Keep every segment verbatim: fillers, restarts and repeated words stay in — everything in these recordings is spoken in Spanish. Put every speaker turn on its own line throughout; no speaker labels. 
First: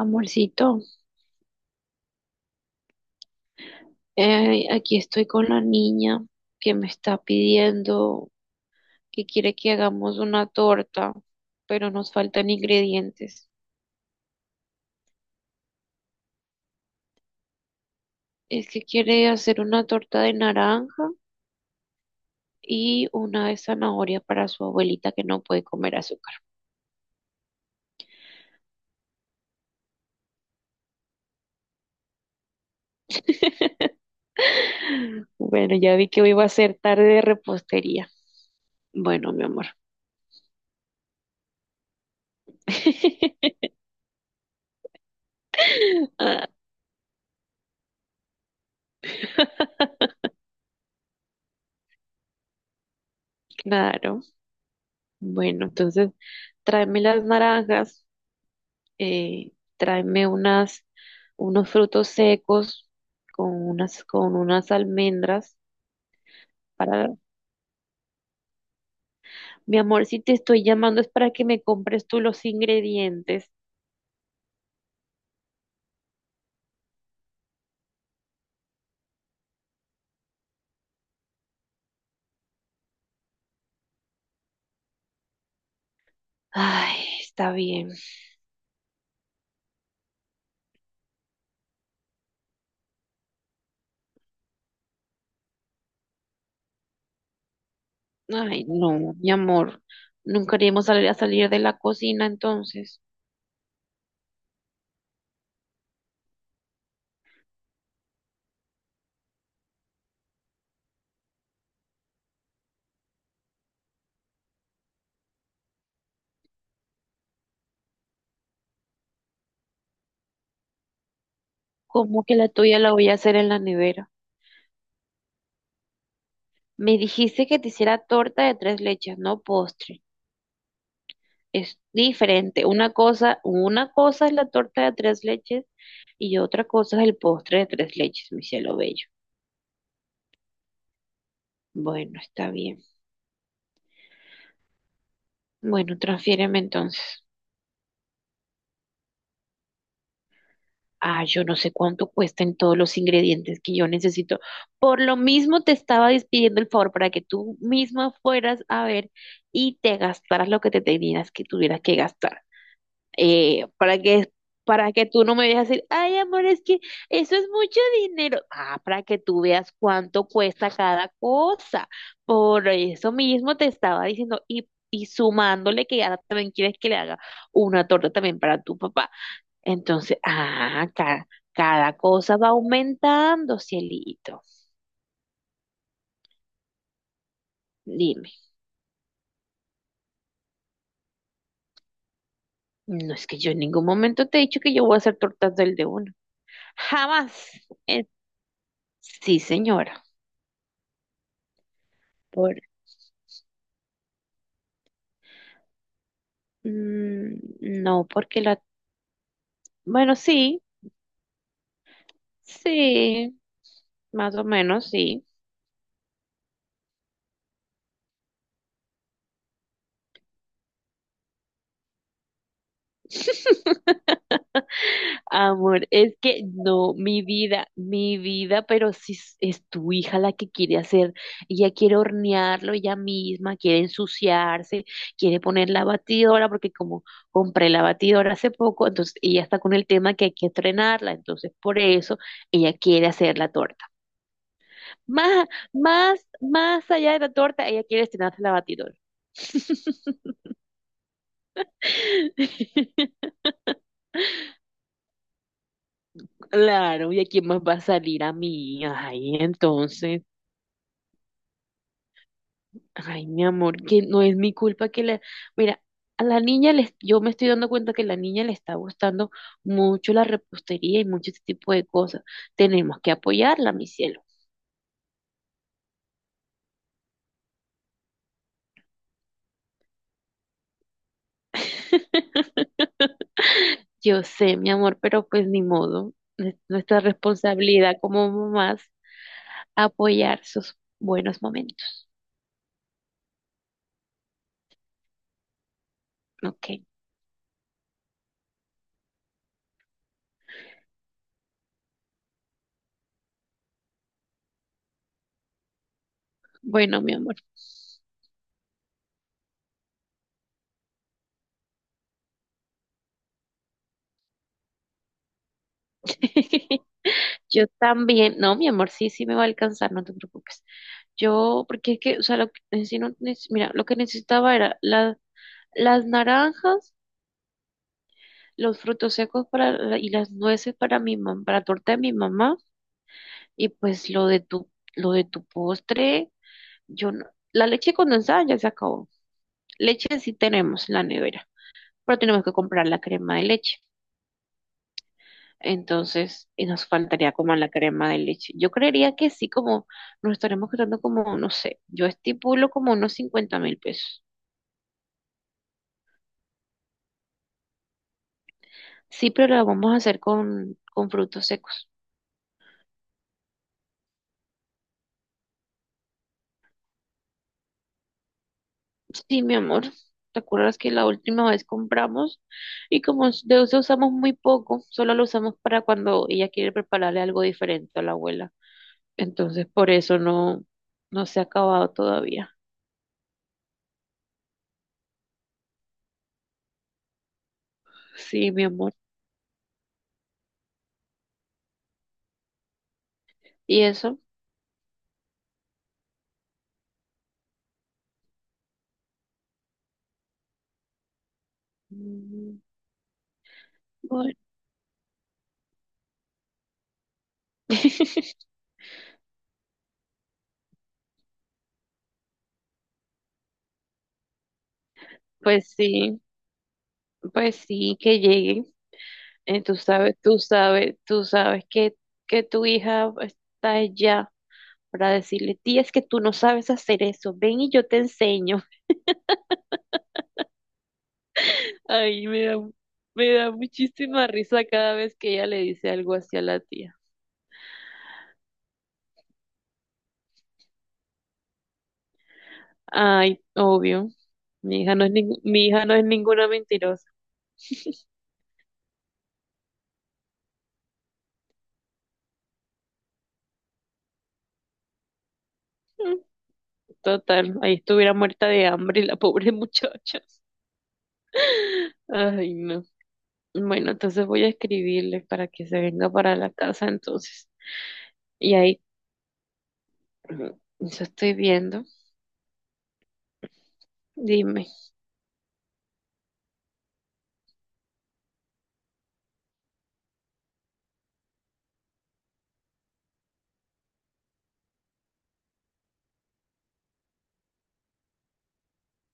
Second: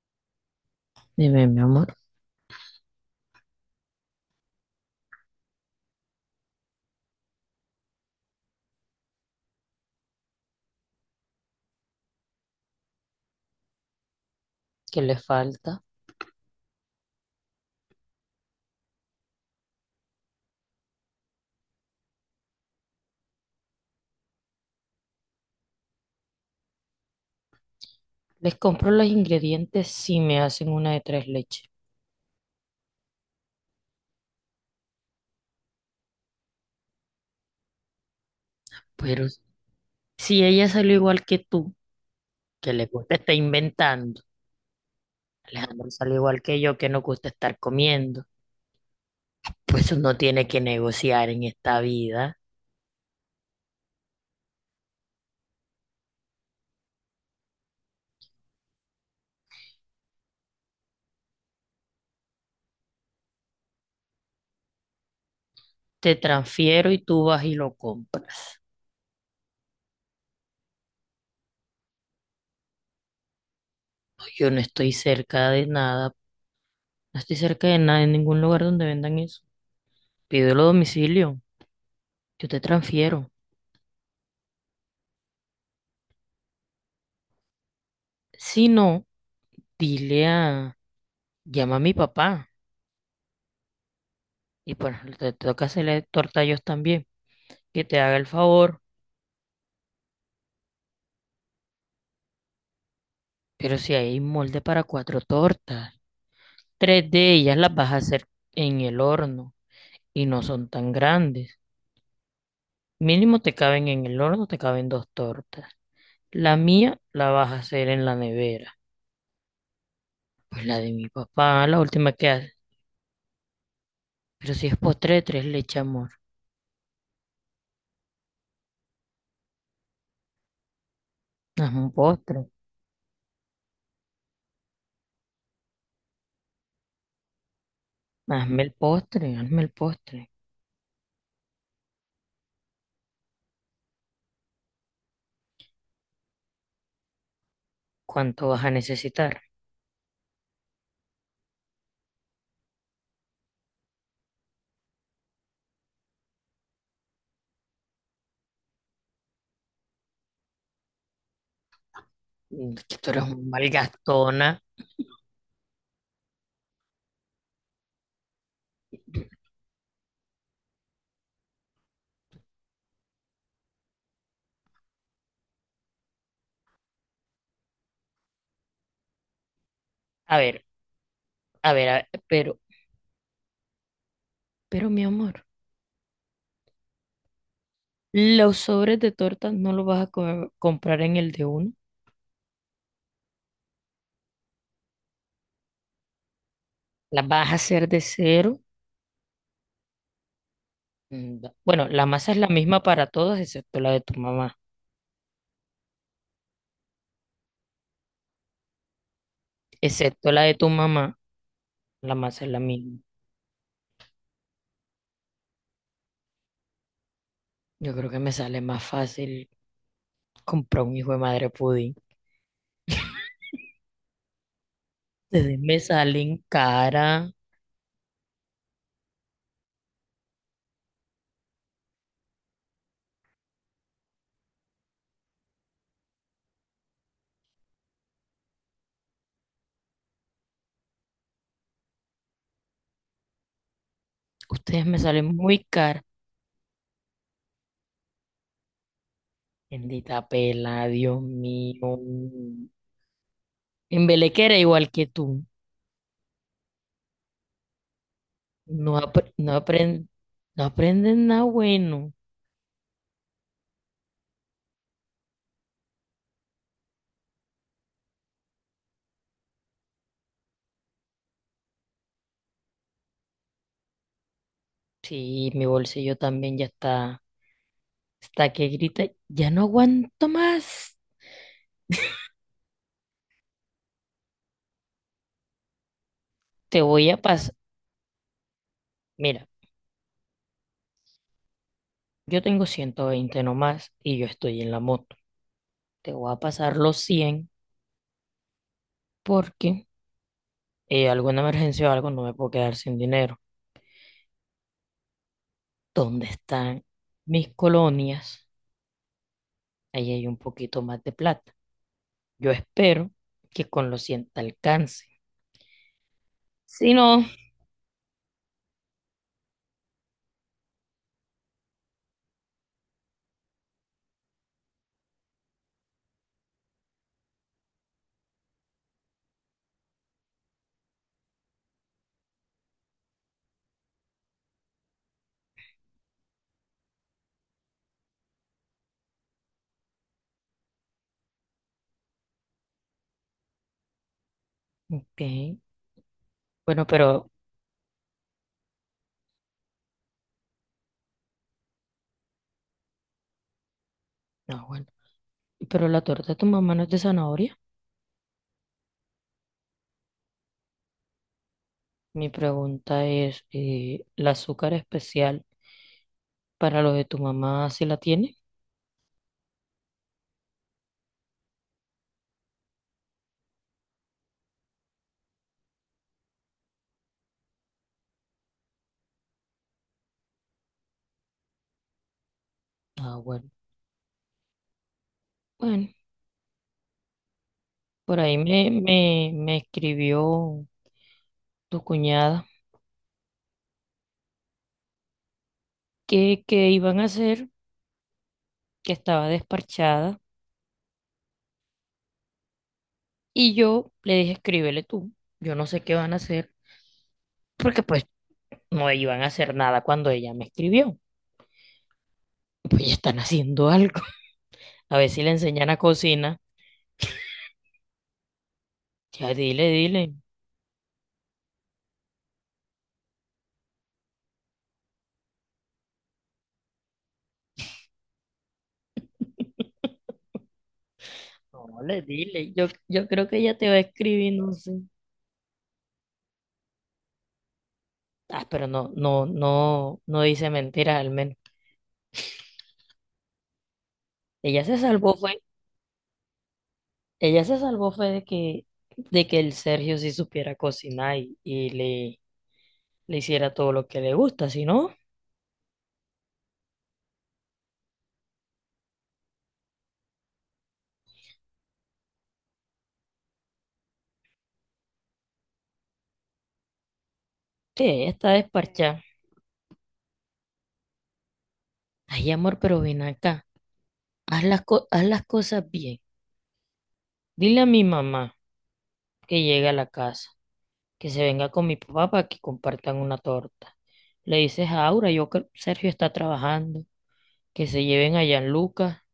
Amorcito,
Dime, mi amor,
eh, aquí estoy con la niña que me está pidiendo que quiere que hagamos una torta, pero nos faltan ingredientes.
¿qué les falta?
Es que quiere hacer una torta de naranja y una de zanahoria para su abuelita que no puede comer azúcar.
Les compro los ingredientes si me hacen una de tres leches.
Bueno, ya vi que hoy va a ser tarde de repostería.
Pero
Bueno, mi amor.
si ella salió igual que tú, que le gusta estar inventando. Alejandro salió igual
Ah,
que yo, que nos gusta estar comiendo, pues uno tiene que negociar en esta vida.
claro. Bueno, entonces tráeme las naranjas, eh, tráeme unas, unos frutos secos con unas, con unas almendras
Te transfiero y
para...
tú vas y lo compras.
Mi amor, si te estoy llamando es para que me compres tú los ingredientes.
Yo no estoy cerca de nada, no estoy cerca de nada en ningún lugar donde vendan eso. Pídelo a domicilio, yo te transfiero.
Ay, está bien.
Si no, dile a, llama a mi papá. Y pues te toca hacerle torta a ellos también, que te haga el
Ay,
favor.
no, mi amor, nunca queríamos salir a salir de la cocina entonces.
Pero si hay molde para cuatro tortas, tres de ellas las vas a hacer en el horno y no son tan grandes. Mínimo te caben en el horno, te caben dos tortas. La mía la vas a hacer en la nevera. Pues la de mi papá, la última
¿Cómo
que
que la
hace.
tuya la voy a hacer en la nevera?
Pero si es postre de tres leche, amor.
Me dijiste que te hiciera torta de tres leches, no postre. Es
Hazme un postre.
diferente. Una cosa, una cosa es la torta de tres leches y otra cosa es el postre de tres leches, mi
Hazme el
cielo bello.
postre, hazme el postre.
Bueno, está bien. Bueno, transfiéreme entonces.
¿Cuánto vas a necesitar?
Ah, yo no sé cuánto cuestan todos los ingredientes que yo necesito. Por lo mismo te estaba despidiendo el favor para que tú misma fueras a ver y te gastaras lo que te tenías que tuvieras que gastar.
Mm, que tú eres un
eh, para que,
malgastona.
para que tú no me vayas a decir, ay, amor, es que eso es mucho dinero. Ah, para que tú veas cuánto cuesta cada cosa. Por eso mismo te estaba diciendo, y, y sumándole que ahora también quieres que le haga una torta también para tu papá. Entonces,
A ver,
ah, cada,
a ver,
cada
a-
cosa va
pero
aumentando, cielito.
Pero mi amor,
Dime,
los sobres de tortas no los vas a co- comprar en el de uno,
no es que yo en ningún momento te he dicho que yo voy a hacer tortas del de uno.
las
Jamás.
vas a hacer de
Eh,
cero.
sí, señora.
Mm, da- Bueno, la masa es la
Por
misma para todas excepto la de tu mamá.
Mm, no, porque la... Bueno,
Excepto la de
sí,
tu mamá, la masa es la misma.
sí, más o menos, sí.
Yo creo que me sale más fácil comprar un hijo de madre pudín. Ustedes me
Amor, es
salen
que no, mi
cara,
vida, mi vida, pero si es, es tu hija la que quiere hacer, ella quiere hornearlo ella misma, quiere ensuciarse, quiere poner la batidora, porque como compré la batidora hace poco, entonces ella está con el tema que hay que estrenarla, entonces por eso ella quiere hacer la torta.
ustedes me salen
Más,
muy cara.
más, más allá de la torta, ella quiere estrenarse la batidora.
Bendita pela, Dios mío. En Belequera igual que tú.
Claro, ¿y a quién más va a salir a mí?
No, apre-
Ay,
no, apren-
entonces,
no aprenden nada bueno.
ay, mi amor, que no es mi culpa que la... Mira, a la niña les... yo me estoy dando cuenta que la niña le está gustando mucho la repostería y mucho este tipo de cosas. Tenemos que apoyarla, mi cielo.
Sí, mi bolsillo también ya está, está que grita, ya no aguanto más,
Yo sé, mi amor, pero pues ni modo. Es
te
nuestra
voy a pasar,
responsabilidad como mamás
mira,
apoyar sus buenos momentos.
yo tengo ciento veinte nomás y yo estoy en la moto, te voy a pasar
Ok,
los cien porque eh, alguna emergencia o algo no me puedo quedar sin dinero. ¿Dónde están
bueno, mi amor.
mis colonias? Ahí hay un poquito más de plata. Yo espero que con los cien te alcance. Si no,
Yo también, no, mi amor, sí, sí me va a alcanzar, no te preocupes. Yo, porque es que, o sea, lo que, en sí no neces- mira, lo que necesitaba era la- las naranjas, los frutos secos para, la- y las nueces para mi mam- para la torta de mi mamá, y pues lo de tu, lo de tu postre, yo no, la leche condensada ya se acabó. Leche sí tenemos en la nevera, pero tenemos que comprar la crema de leche.
ok,
Entonces, y
bueno,
nos
pero,
faltaría como la crema de leche. Yo creería que sí, como nos estaremos quedando como, no sé, yo estipulo como unos cincuenta mil pesos.
no, bueno, pero la torta de tu mamá no es de zanahoria.
Sí, pero la vamos a hacer con, con frutos secos.
Mi pregunta es, eh, ¿el azúcar especial para lo de tu mamá si la tiene?
Sí, mi amor, ¿te acuerdas que la última vez compramos y como s- de eso usamos muy poco, solo lo usamos para cuando ella quiere prepararle algo diferente a la abuela? Entonces, por eso no, no se ha acabado todavía.
Ah, bueno. Bueno, por ahí
Sí, mi
me,
amor.
me, me escribió tu cuñada
¿Y eso?
que, que iban a hacer, que estaba desparchada,
Mm.
y yo le dije,
Bueno.
escríbele tú. Yo no sé qué van a hacer, porque pues no iban a hacer nada cuando ella me escribió. Pues ya están haciendo algo. A ver si le
Pues
enseñan a
sí,
cocinar.
pues sí, que llegue.
Ya
Eh,
dile,
tú
dile.
sabes, tú sabes, tú sabes que, que tu hija está allá para decirle, tía, es que tú no sabes hacer eso, ven y yo te enseño.
No, le
Ay, me
dile.
da,
Yo, yo creo
me
que
da
ella te va a
muchísima
escribir, no
risa
sé.
cada vez que ella le dice algo así a la tía.
Ah, pero no, no, no, no dice mentira al menos.
Ay, obvio,
Ella se
mi hija no es,
salvó fue,
ning- mi hija no es ninguna mentirosa.
ella se salvó fue de que, de que el Sergio sí supiera cocinar y, y le, le hiciera todo lo que le gusta, si no,
Mm. Total, ahí estuviera muerta de hambre la pobre muchacha. Ay, no. Bueno, entonces voy a escribirle para que se venga para la casa entonces.
sí, ella está
Y ahí
desparchada.
eso estoy viendo.
Ay, amor, pero ven acá, haz las,
Dime.
co- haz las cosas bien. Dile a mi mamá que llegue a la casa, que se venga con mi papá para que compartan una torta. Le dices a Aura, yo creo que Sergio está trabajando, que se lleven a Gianluca.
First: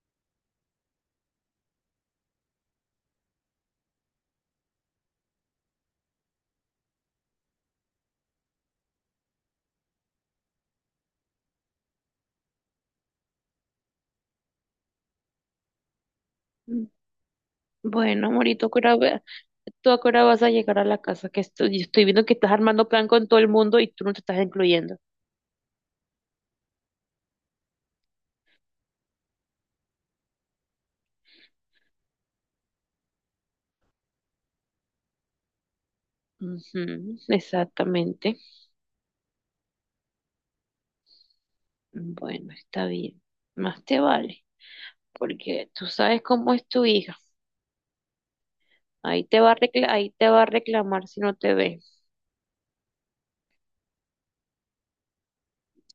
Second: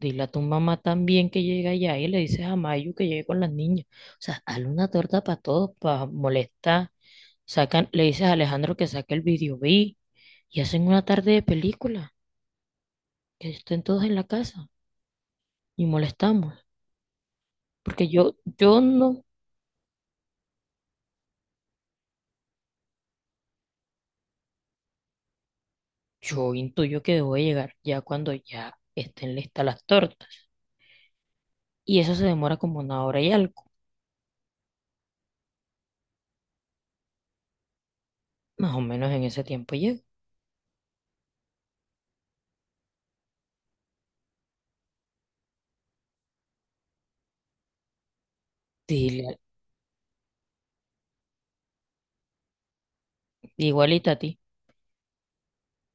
Dile a tu mamá también que llegue allá y le dices a Mayu que llegue con las niñas. O sea, hazle una torta para todos, para molestar. Sacan, le dices a Alejandro que saque el video B y hacen una tarde de película, que estén todos en la casa y molestamos. Porque
Bueno,
yo,
amorito, ¿a qué
yo
hora
no,
va- ¿tú a qué hora vas a llegar a la casa? Que estoy, yo estoy viendo que estás armando plan con todo el mundo y tú no te estás incluyendo.
yo intuyo que debo de llegar ya cuando ya estén listas las tortas. Y eso se demora como una hora y algo.
Ujú, exactamente.
Más o menos en ese tiempo llego.
Bueno, está bien. Más te vale, porque tú sabes cómo es tu hija. Ahí
Dile,
te va a recla- ahí te va a reclamar si no te ve.
igualita a ti,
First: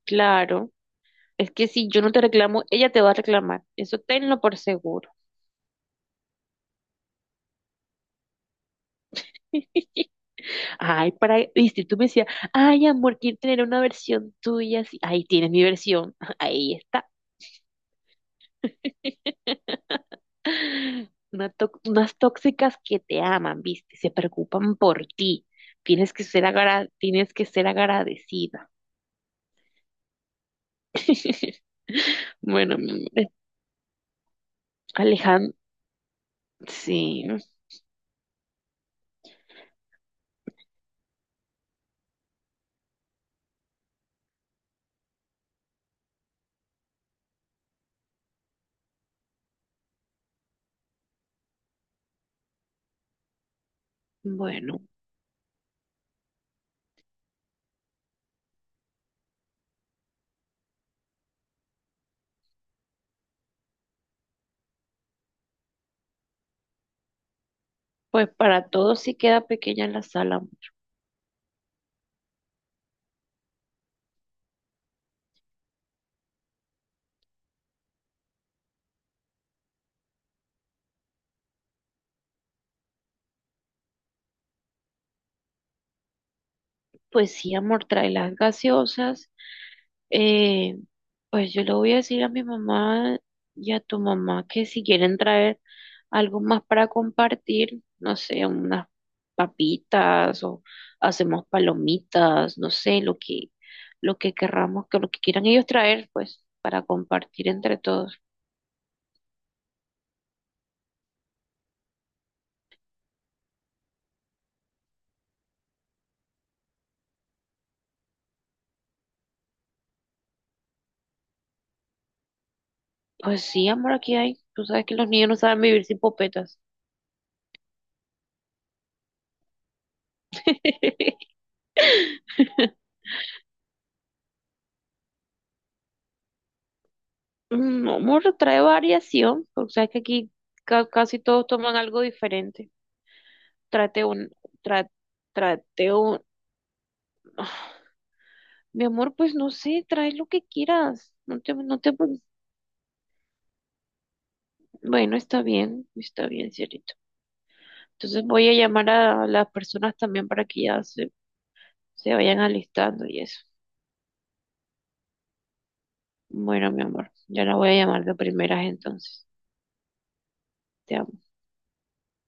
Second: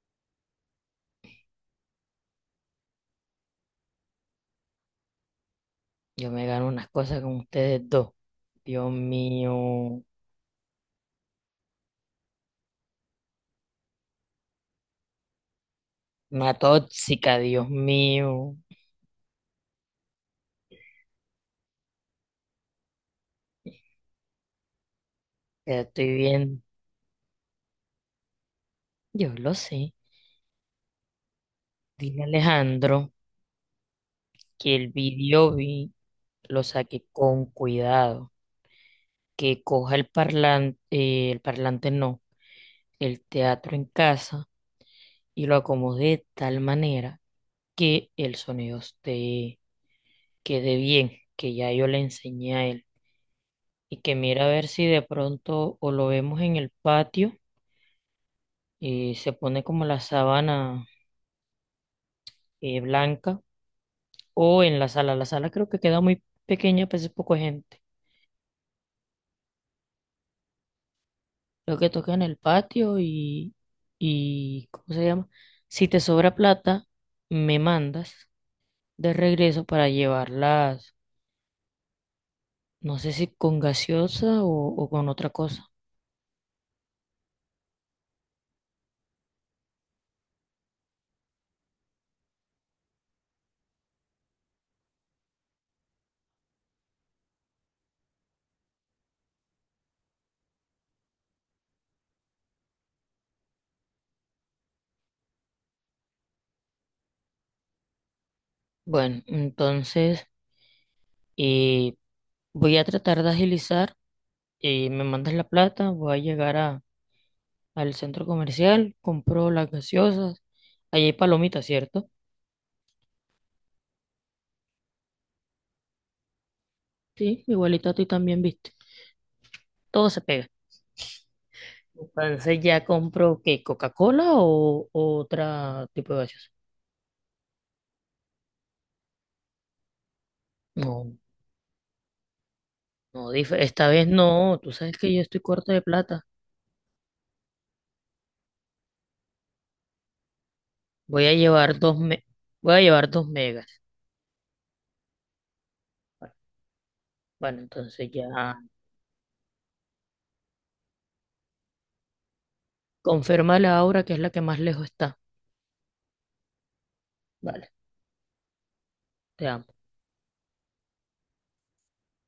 Claro. Es que si yo no te reclamo, ella te va a reclamar. Eso tenlo por seguro.
yo me gano unas cosas con ustedes dos. Dios mío.
Ay, para, viste tú me decías, ay, amor, quiero tener una versión tuya. Así". Ahí tienes mi versión.
Una
Ahí está.
tóxica, Dios mío.
Una tó- unas tóxicas que te aman, ¿viste? Se preocupan por ti.
Ya
Tienes
estoy
que ser
bien.
agra- tienes que ser agradecida.
Yo lo sé. Dile a
Bueno, mi
Alejandro
amor,
que el video
Alejandro,
vi lo saque
sí.
con cuidado. Que coja el parlante, el parlante no, el teatro en casa y lo acomode de tal manera que el sonido esté, quede bien, que ya yo le enseñé a él. Y que mira a ver
Bueno,
si de pronto o lo vemos en el patio y se pone como la sábana eh, blanca. O en la sala. La sala creo que queda muy pequeña, pues es poco gente.
pues para todos sí queda pequeña la sala.
Lo que toca en el patio y, y, ¿cómo se llama? Si te sobra plata, me mandas de regreso para llevarlas, no sé si con gaseosa o, o con otra cosa.
Pues sí, amor, trae las gaseosas. Eh, pues yo le voy a decir a mi mamá y a tu mamá que si quieren traer algo más para compartir, no sé, unas papitas o hacemos palomitas, no sé, lo que, lo que querramos, que lo que quieran ellos traer, pues, para compartir entre todos.
Bueno, entonces eh, voy a tratar de agilizar. eh, me mandas la plata, voy a llegar a, al centro comercial, compro las gaseosas. Allí hay palomitas, ¿cierto?
Pues sí, amor, aquí hay. Tú sabes que los niños no saben vivir sin popetas.
Sí, igualito a ti también, viste. Todo se pega. Entonces ya compro qué, Coca-Cola o, o otra tipo de gaseosa.
Mm, amor, trae variación, porque sabes que aquí ca-
No,
casi todos toman algo diferente.
no, dif- esta
Trate
vez
un,
no, tú
tra-
sabes que yo estoy corta de
trate un.
plata.
ah, Mi amor, pues no sé, trae lo que quieras.
Voy a
No te,
llevar
no te,
dos
pre-
me- Voy a llevar dos megas.
bueno, está bien, está bien, cielito.
Bueno, entonces
Entonces
ya
voy a llamar a las personas también para que ya se, se vayan alistando y eso.
confirma la Aura que es la que más lejos está.
Bueno, mi amor, ya la voy
Vale,
a llamar de primeras entonces.
te amo.
Te